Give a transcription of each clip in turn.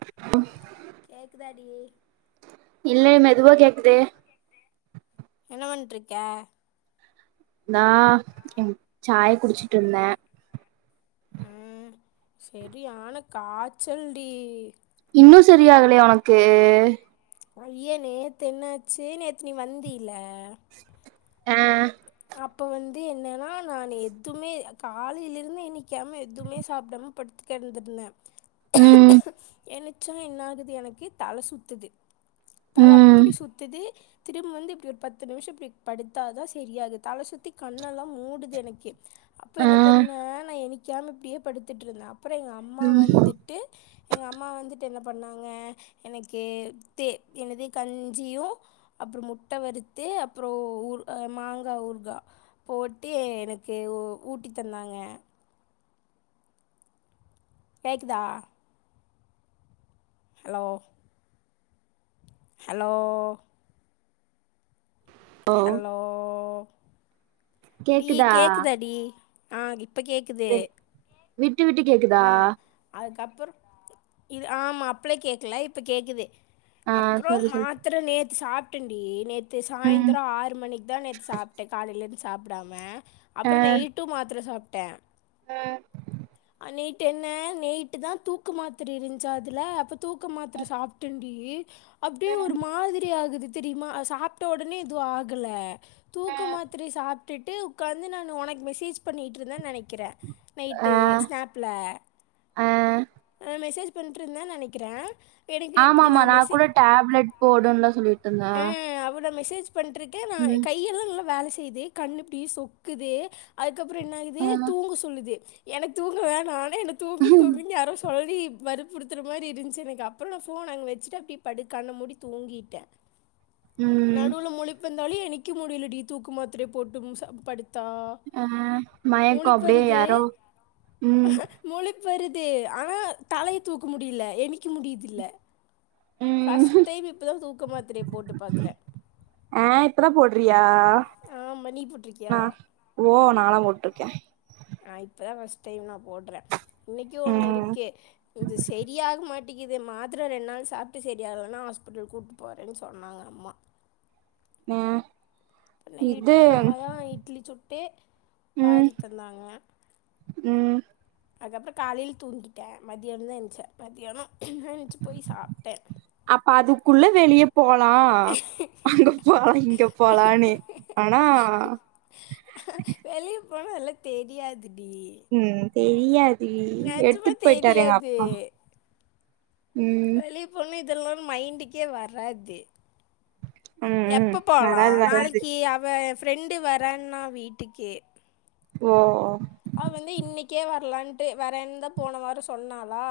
அ கேக்குதாடி இல்லே மெதுவாக கேக்குது என்ன வண்ட்டுருக்க நா ம் ச்சாய் குடிச்சிட்ருந்தே ம் செரியான காச்சல்டி இன்னு செரியாகலைய உனக்கு அய்ய நேத்து என்னாச்சு நேத்து நீ வந்தில ஆ அப்ப வந்து என்னன்னா நானு எதுமே காலைலிருந்து இன்னிக் க்காம எதுமே சாப்டாம படுத்து கெடந்திருந்தே உம் என்னுச்சா என்ன ஆகுது எனக்கு தல சுத்துது ம் இப்பிடி சுத்துது திரும்ப வந்து இப்டி ஒரு பத்து நிமிஷோ இப்டி படுத்தா தா செரியாகுத் தல சுத்தி கண்ணெல்லா மூடுது எனக்கே அப்ப ஆ என்ன பண்ணே நா எனிக் க்யாம இப்டியே படுத்துட்டுருந்தே அப்பறோ எ அம்மா ம் வந்துட் ட்டு எங்க அம்மா வந்துட் என்ன பண்ணாங்க எனக்கே தே என்னது கஞ்சியு அப்புறோ முட்ட வறுத்து அப்புறோ ஊறு அ மாங்கா ஊறு கா போட்டே எனக்கு ஊட்டி தந்தாங்க கேக்குதா ஹலோ ஹலோ ஓ ஹல்லலோ டி கேக்குதா டி விட்டு விட்டு கேக்குதா அதுக்கப்புறோ‌ இது ஆமா அப்பளே கேக்கல இப்ப கேக்குது ஆ அப்றோ சொல்லு சொல்லு மாத்ர நேத்து சாப்ட்டண்டி நேத் து ம் சாயந்தரோ ஆறு மணிக்கு தா நேத்து சாப்ட்ட காலையிலேருந்து சாப்டாம அப்றோ நெயிட்டு மாத்ர சாப்ட்ட ஆ அ நெயிட்டு என்ன நெயிட்டு தா தூக்கு மாத்திர இருந்துச்சா அதுல அப்ப தூக்க மாத்ர சாப் டண்டி அப்படியே ஒரு மாதிரி ஆகுது தெரியுமா சாப்ட்ட உடனே எதுவு ஆகல தூக்க மாத்ரைய சாப்ட்டுட்டு உக்காந்து நானு உனக் மெசேஜ் பண்ணிட்டுருந்தேன் நெனைக் கிற ஆ நைட்டு ஸ்நாப்ல ஆ அ மெசேஜ் பண்ட்ர்ருந்தா நெனைக்கிற எனக்கு இப்படி ஆமாமா நான் நா கூட மெசேஜ் டேப்லெட் போடுன்ல சொல்லிட்டு இருந்தே ஆ அவ்ளோ மெசேஜ் பண்ட்ருக்கே நா ம் கையெல்லா நல்லா வேல செய்து கண்ணு அப்டே சொக்குது அதுக்கப்புறோ என்ன ஆகுது ஆ தூங்க சொல்லுது எனக்கு தூங்க வேணா ஆனா என்ன தூங்கு தூங்குன்னு யாரோ ஆல்ரெடி வறுப்புறுத்துற மாறி இருந்ச்சு எனக்கு அப்புறோ நா ஃபோன அங்க வச்சுட்டு அப்டியே படுக் கண்ண மூடி தூங்கிட்ட ம் நடுவுல முழிப்பந்தாலே என் நிக்க முடிலடி தூக்கு மாத்திரையபோட்டு சாப் படு த்தா ஆ மயக்கோ அப்டியே முளிப்வருது யாரோ ம் முழிப்பு வருது ஆனா தலையை தூக்க முடியல என்னிக்க முடியுதில்ல ம் ஃபர்ஸ்ட் டைம் இப்பதா தூக்க மாத்திரிய போட்டு பாக்குற ஆ இப்பதா போடுறியா ஆமா நீ போட்ருக்கியா நா ஓ நாளாம் போட்ருக்க நா இப்பதா ஃபஸ்ட் டைம் நா போடுற இன்னைக்கு ஒன்னு ம் இருக்கு இது சரியாக மாட் டிக்குது மாத்திர ரெண்டு நாள் சாப்ட்டு சரியாகலன்னா ஹாஸ்பிட்டலு கூப்ட்டு போறன்னு சொன்னாங்க அம்மா ஏ நைட்டு எங்க அம்மா தா இட்லி சுட்டு ம் பாரி தந்தாங்க ம் அதுக்கப்புறோ காலையில தூங்கிட்ட மத்தியான தா என்ச்சே மத்தியானோ ஏஞ்சு போய் சாப்ட்ட அப்ப அதுக்குள்ள வெளிய போலா அங்க போலா இங்க போலனு ஆனா வெளிய போனா அதெல்லா தெரியாது டி ம் தெரியாது டி எடுத்துட்டு போயிட்டாரு எங்க அப்பா தெரியாது ம் வெளி போணுனா இதெல்லா மைண்டுக்கே வராது ம் ம் எப்போ போலா வராது வராது நாளைக்கு அவ எ ஃப்ரெண்டு வரன்னா வீட்டுக்கு ஓஓ அவ வந்து இன்னைக்கே வரலான்ட்டு வரன்தா போன வாரோ சொன்னாளா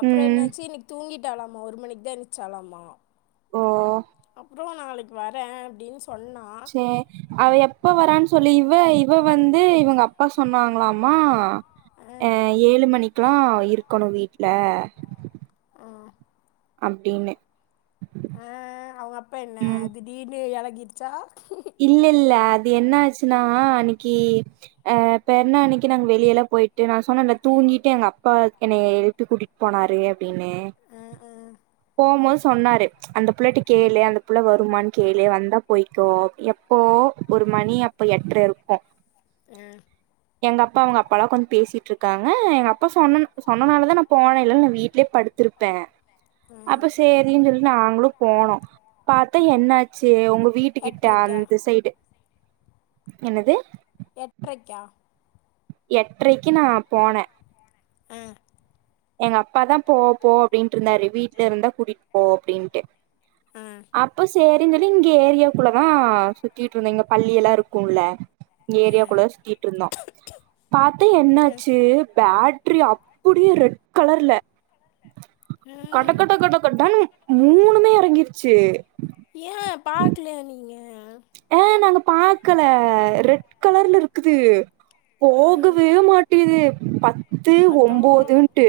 அப்புறோ ம் என்னாச்சு இன்னைக்கு தூங்கிட்டாளாமா ஒரு மணிக்கு தா எந்ச்சாளாமா ஓ அப்புறோ நாளைக்கு வர அப்டின்னு சொன்னா சே அவ எப்ப வரான்னு சொல்லு இவ இவ வந்து இவங்க அப்பா சொன்னாங்களாமா ஆ, அ ஏலு மணிக்குல்லா இருக்கணு வீட்ல ஆ அப்டின்னு அ அவுங்க அப்பா என்ன ம் திடீர்னு இலகிருச்சா இல்ல இல்ல அது என்ன ஆச்சுன்னா அன்னிக்கு அ பெருணா அன்னிக்கு நாங்க வெளிய எல்லா போயிட்டு நா சொன்னே தூங்கிட்டு எங்க அப்பா என்னை எழுப்பி கூட்டி போனாரு அப்டின்னு ஆ ஆ போகுபோது சொன்னாரு அந்த புள்ளைட்டு கேளு அந்த புள்ள வருமான்னு கேளு வந்தா போய்க்கோ எப்போ ஒரு மணி அப்போ எட்டுரை இருக்கு உ எங்க அப்பா அவங்க அப்பா எல்லா கொஞ்ச பேசிட்டு இருக்காங்க எங்க அப்பா சொன்ன சொன்னனால தா நா போனன்ல இல்லன்னா வீட்டிலேயே படு படுத்திருப்பே ஆ. அப்ப சேரின்னு சொல்லி நாங்களு போனோ பாத்தா என்னாச்சு உங்க வீட்டு கிட்ட எட்டரைக்கா அந்த சைடு என்னது எட்டறைக்கா எட்டரைக்கு நா போனே உ எங்க அப்பாதா போ போ அப்படின்ட்டு இருந்தாரு வீட்டுல இருந்தா கூட்டிட்டு போ அப்டின்ட்டு ஆ அப்போ சேரி அப்படின்னு சொல்லி இங்கே ஏரியாக்குள்ளதா சுத்திட்டு இருந்தே இங்க பள்ளி எல்லா இருக்கும்ல ஆ ஏரியாக்குள்ள தா சுத்திட்டு இருந்தோ பாத்து ஆ என்னாச்சு பேட் பேட்ரி அப்டியே ரெட் கலர்ல உ கட கட கடன்னு மூணுமே இறங்கிருச்சு ஏன் பார்கலிய நீங்க ஏ நாங்க பாக்கல ரெட் கலர்ல இருக்குது ஆ போகவே மாட் டிகிது பத்து அதோ ஒன்பதுட்டு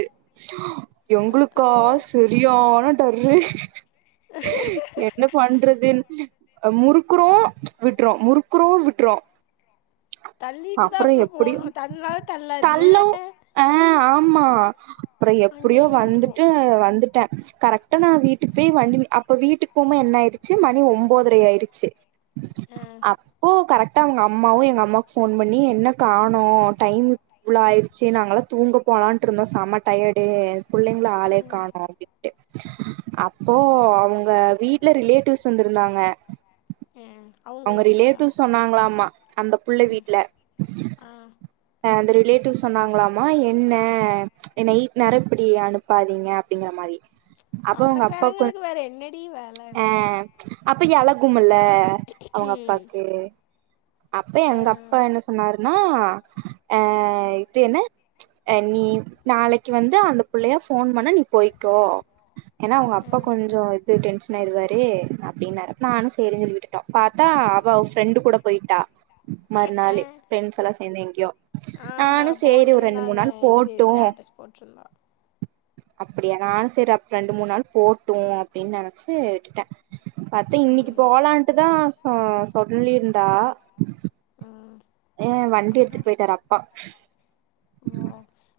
எங்களுக்கா அதோ சரியானா டரு என் என்ன பண்றது அ முறுக்குறோ விட்றோ முறுக்குறோ விட்றோ தள்ளிட்டு தா அப்றோ அப்றொ எப்டியோ போனோ தள்னாலு தள்ளாது ஏ தள்ளவு ஆ ஆமா அப்றோ எப்டியோ அங்கேயே வந்துட்டு நின்றுரும் வந்துட்டே கரெக்ட்டா நா வீட்டுக்குப் போயி வண்டி அப்ப வீட்டுக்கு போமா என்ன ஆயிருச்சு மணி ஒம்போதரை ஆயிருச்சு அ அப்போ கரெக்ட்டா அவுங்கம்மாவு எங்க அம்மாக்கு ஃபோன் பண்ணி என்ன காணோ டைம் இவ்ளோ ஆயிருச்சு நாங்களல்லா தூங்கப் போலான்ட்டுருந்தோ செம டயர்டு புள்ளைங்கள ஆளே ம், காணோ ட்டு அப்போ அவுங்க வீட்டுல ரிலேட்டிவ்ஸ் வந்துருந்தாங்க ஆ அவங்க அவுங்க வீட்லையா ரிலேட்டிவ் சொன்னாங்களாமா அந்தப் புள்ள வீட்ல அ அ அந்த ரிலேட்டிவ் சொன்னாங்ளாமா என்ன என்ன நைட் நேரோ இப்டி அனுப் பாதீங்க அப்படிங்கற மாரி அப்ப உங்க அப்பாக்கு சொந்தக்காரங்களுக்கு வேற என்னடி வே ஆ அப்ப எளகுமுல்ல அவுங்கப்பாக்கு அப்ப எங்க அப்பா அதனால என்ன சொன்னாருன்னா அ இது என்ன நீ நாளைக்கு வந்து அந்த பிள்ளைய போன் பண்ண நீ போய்க்கோ ஏன்னா அவங்க ஆ அப்பா கொஞ்சோ டென்ஷன் ஆய்டுவாரு அப்டின்னாரு நானு சேரி சொல்லி விட்டுட்ட பாத்தா அவ ஃப்ரெண்டு் கூட போயிட்டா ஆ மறுநாளு ஃப்ரெண்ட்ஸ் எல்லா சேர்ந்து எங்கயோ நானு ஆமாம் சேரி ஒரு ரெண்டு மூணு போட்டிருந்தாங்க நாள் இது போட்டு ஸ்டேட்டஸ் போட்டிருந்தா அப்படியா நானு செரி அப்ப ரெண்டு மூணு நாள் போட்டு அப்படின் நெனைச்சு விட்டுட்டே பாத்தா இன்னைக்கு ம் போலான்ட்டுதா ஆ சொல்லிருந்தா ஆ ஏ வண்டி எடுத்துட்டு போயிட்டாரு அப்பா ஓ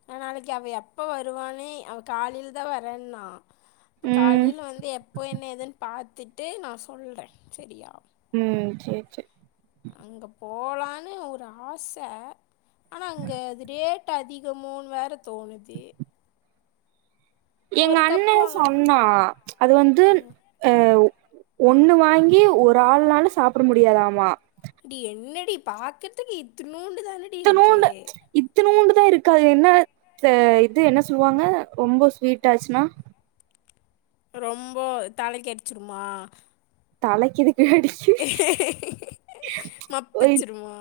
நா நாளைக்கு அவ எப்ப வருவானே அவ காலைல தா வரேண்ணா இப்ப ம் காலைல வந்து எப்போ என்ன ஏதுன் பாத்துட்டு நா சொல்றே சரியா ம் சேர் சேர் அங்க போலான்னு ஒரு ஆச ஆனா அங்க அது ரேட் அதிகமோன் வேற தோணுது எங்க ஒரு அண்ண கப்பு வாங்கினா சொன்னா அது வந்து ஆ ஒன்னு வாங்கி ஒரு ஆள்நால சாப்பட முடியாதாமா இப்டி என்னடி பாக்கறதுக் இத்துனூண்டு தானடி இருக்கு இத்தனூண்டு இத்தனூண்டு தா இருக்கு அது என்ன ஆ இது என்ன சொல்வாங்க ரொம்ப ஸ்வீட் ஆச்சுன்னா ரொம்ப தலைக்கடிச்சுருமா தலைக் எதுக்கு டி அடி மப்பிச்சிருவோ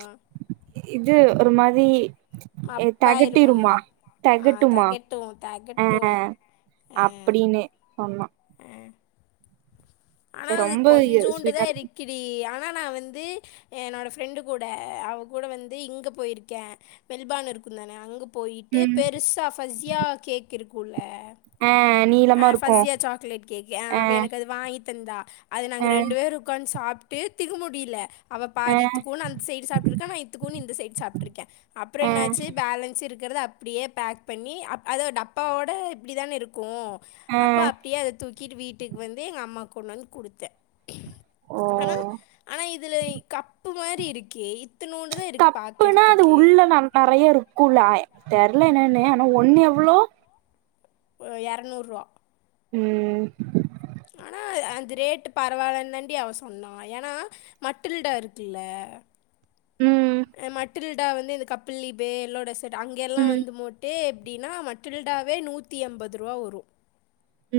இது ஒரு மாரி ஏ அப்பா இருமா தெகட்டிருமா ஆ தெகட்டுமா தகட்டும் அ தகட்டும் அப்டினு சொன்னா ஆ ஆனா அது ரொம்ப கொஞ்சூண்டு தா ஸ்வீட்டா இருக்கு இருக் கிடி ஆனா நா வந்து என்னோட ஃப்ரெண்டு கூட அவ கூட வந்து இங்க போயிருக்க மெல்பார்ன் இருக்குந்தான அங்க போயிட்டு ம் பெருசா ஃபஸியா கேக் இருக்குல்ல ஆ ஆ நீளமா இருக்கு ஃபஜியா சாக்லேட் கேக்கு ஆ அவ எனக்கு அது வாங்கித்தந்தா அது நாங்க ஆ ரெண்டு பேரு உக்காந் சாப்ட்டு திகு முடில அவ ஆ பாதி இத்துக்குனு அந்த சைடு சாப்ட்ருக்கா நா இத்துக்குனு இந்தசைடு சாப்ட்ருக்க அப்றோ ஆ என்னாச்சு பேலன்ஸ் இருக்கிறது அப்படியே பேக் பண்ணி அப் அத டப்பாவோட இப்டிதான இருக்கு ஆ அப்போ அப்டியே அத தூக்கிட்டு வீட்டுக்கு வந்து எங்க அம்மாக் கொண்ணாந்து குடுத்த ஓ ஆனா ஆனா இதுல கப்பு மாரி இருக்கு இத்துனூன்டு தா இருக்கு பாக்றதுக்கு இப்ப நல் நெறயா இருக்கு கூலாய் தெரல என்னன்னு ஆனா ஒண்ணு எவ்ளோ இரநூறுவா ம் ஆனா அந்த ரேட்டு பரவாயில்லைன்னு தாண்டி அவ சொன்னா ஏனா மட்டில்டா இருக்குல்ல ம் மட்டில்டா வந்து இந்த கப்பில் லீபே எல்லோட செட் அங்க எல்லா ம் வந்து மோ டே எப்படின்னா மட்டில்டாவே நூத்தி எண்பரூபா வரு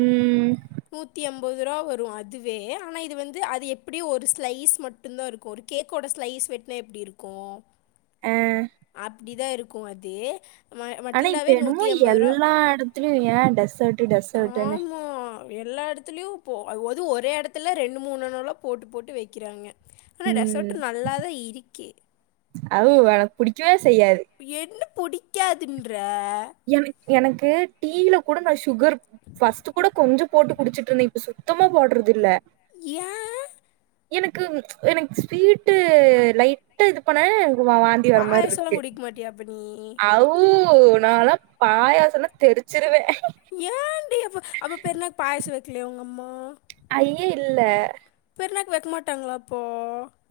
ம் நூத்தி அம் முப்பதுருவா வரு அதுவே ஆனா இது வந்து அது எப்படி ஒரு ஸ்லைஸ் மட்டு தா இருக்கு ஒரு கேக்கோட ஸ்லைஸ் வெட்டனா எப்டி இருக்கு ஆ அப்டிதா இருக்கு அது ம ஆனா இப்ப மட்டில்டாவே நூத்தி என்னமோ எம்பது ரூவா எல்லா இடத்துலயும் ஏன் டெசர்ட் டெசர்ட்ன்னு ஆமா எல்லா எடத்துலயு போ அது ஒரே எடத்துல ரெண்டு மூணுணணலா போட்டு போட்டு வக்கிறாங்க ஆனா ம் ரெசார்ட்டு நல்லாதா இருக்கி வு எனக்கு புடிக்கவே செய்யாது இப்ப என்ன புடிக்காதுன்ற என எனக்கு டீல கூட நா சுகர் ஃபஸ்ட்டு கூட கொஞ்சோ போட்டு குடிச்சிட்டிருந்தே இப்போ சு சுத்தமா போடறதில்ல ஏ எனக்கு எனக்கு ஸ்வீட்டு லைட்டா இது பண்ணாவே எனக்கு வாந் தி வர மாரி பாயசம்லாம் இருக்கு குடிக்க மாட்டியா அப்ப நீ அவ்வூ நாலா பாயாசனா தெரிச்சிருவே ஏன்டி அப்ப அப்ப பெருணாக்கு பாயச வைக்கலைய உங்க அம்மா ஐய இல்ல பெருணாக்கு வைக்கமாட்டாங்களா அப்போ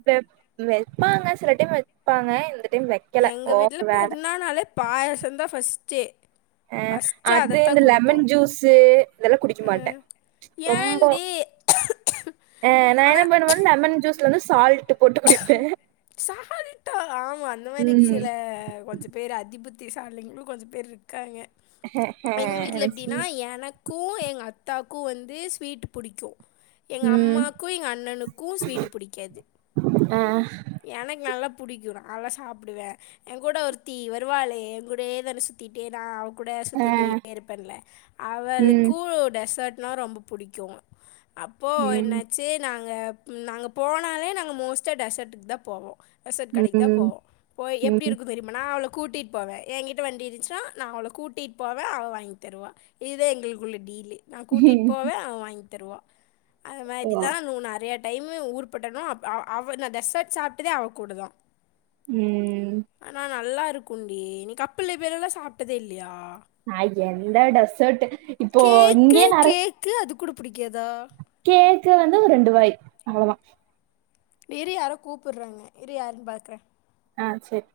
வெப் வெப்பாங்க சில டைம் வெப்பாங்க இந்த டைம் வெக் எங்க வீட்ல பெருனானாலே பாயசம்தா ஃபஸ்டே அ அது இந்த லெமன் ஜூஸு இதெல்லா குடிக்க மாட்டே அஹ் ஏன்டி அ நா என்ன ஆனால் பண்ணுவேனா லெமன் ஜூஸ்ல வந்து சால் ஆமா அந்த மாரி ம். சில கொஞ்ச பேரு அதிபுத்தி சாலிங்களு கொஞ்ச பேர் ருக்காங்க இப்ப எங்க வீட்ல எனக்கு எப்டின்னா ஸ்வீட் எனக் கு எங்க அத்தாக்கு வந்து ஸ்வீட் புடிக்கு எங்கள் ம். அம்மாக்கு எங்க அண்ணனுக்கு ஸ்வீட் புடிக்காது அ எனக்கு நல்லா புடிக்கு நாலா சாப்டுவே என் கூட ஒருத்தி வருவாளே என் கூடயேதானு சுத்திட்டே தா கூட ஆ சுத்திட்டே இருப்பேன்ல ம் அவளுக்கு டெசர்ட்னா ரொம்ப புடிக்கு அப்போ ம் என்னாச்சு நாங்க நாங்க போனாலே நாங்க மோஸ்ட்டா டெசர்ட்டக்கு தான் போவோ டெசர்ட் கடைக்கு தா ம் போவோ போய் எப்டி ம். இருக்கு‌ தெரியு மா நா அவள கூட்டிகிட்டு போவே என்கிட்ட வண்டி இருந்துச்சுன்னா நா அவள கூட்டிட் போவே அவ வாங்கி தருவா இதா எங்களுக்குள்ள டீலு நா கூட்டிகிட்டு போவே அவ வாங்கி தருவா அது ஓ! மாரி தா நு நெறையா டைம் ஊர்பட்டணு அப் அவ அவ நா டெசர்ட் சாப்டதே அவ கூடதா ம் ஆனா நல்லா இருக்குன்டி நீ கப்பல பேர் எல்லாம் சாப்டதே இல்லையா நா எந்த டெசர்ட் இப்போ கேக்கு இங்கேயே நெறைய கேக்கு அது கூட புடிக்காதா கேக்கு வந்து ஒரு ரெண்டு வாய் அவ்ளோ தா இரு யாரோ கூப்பிட்றாங்க இரு யார்னு பாக்கறே ஆ சேரி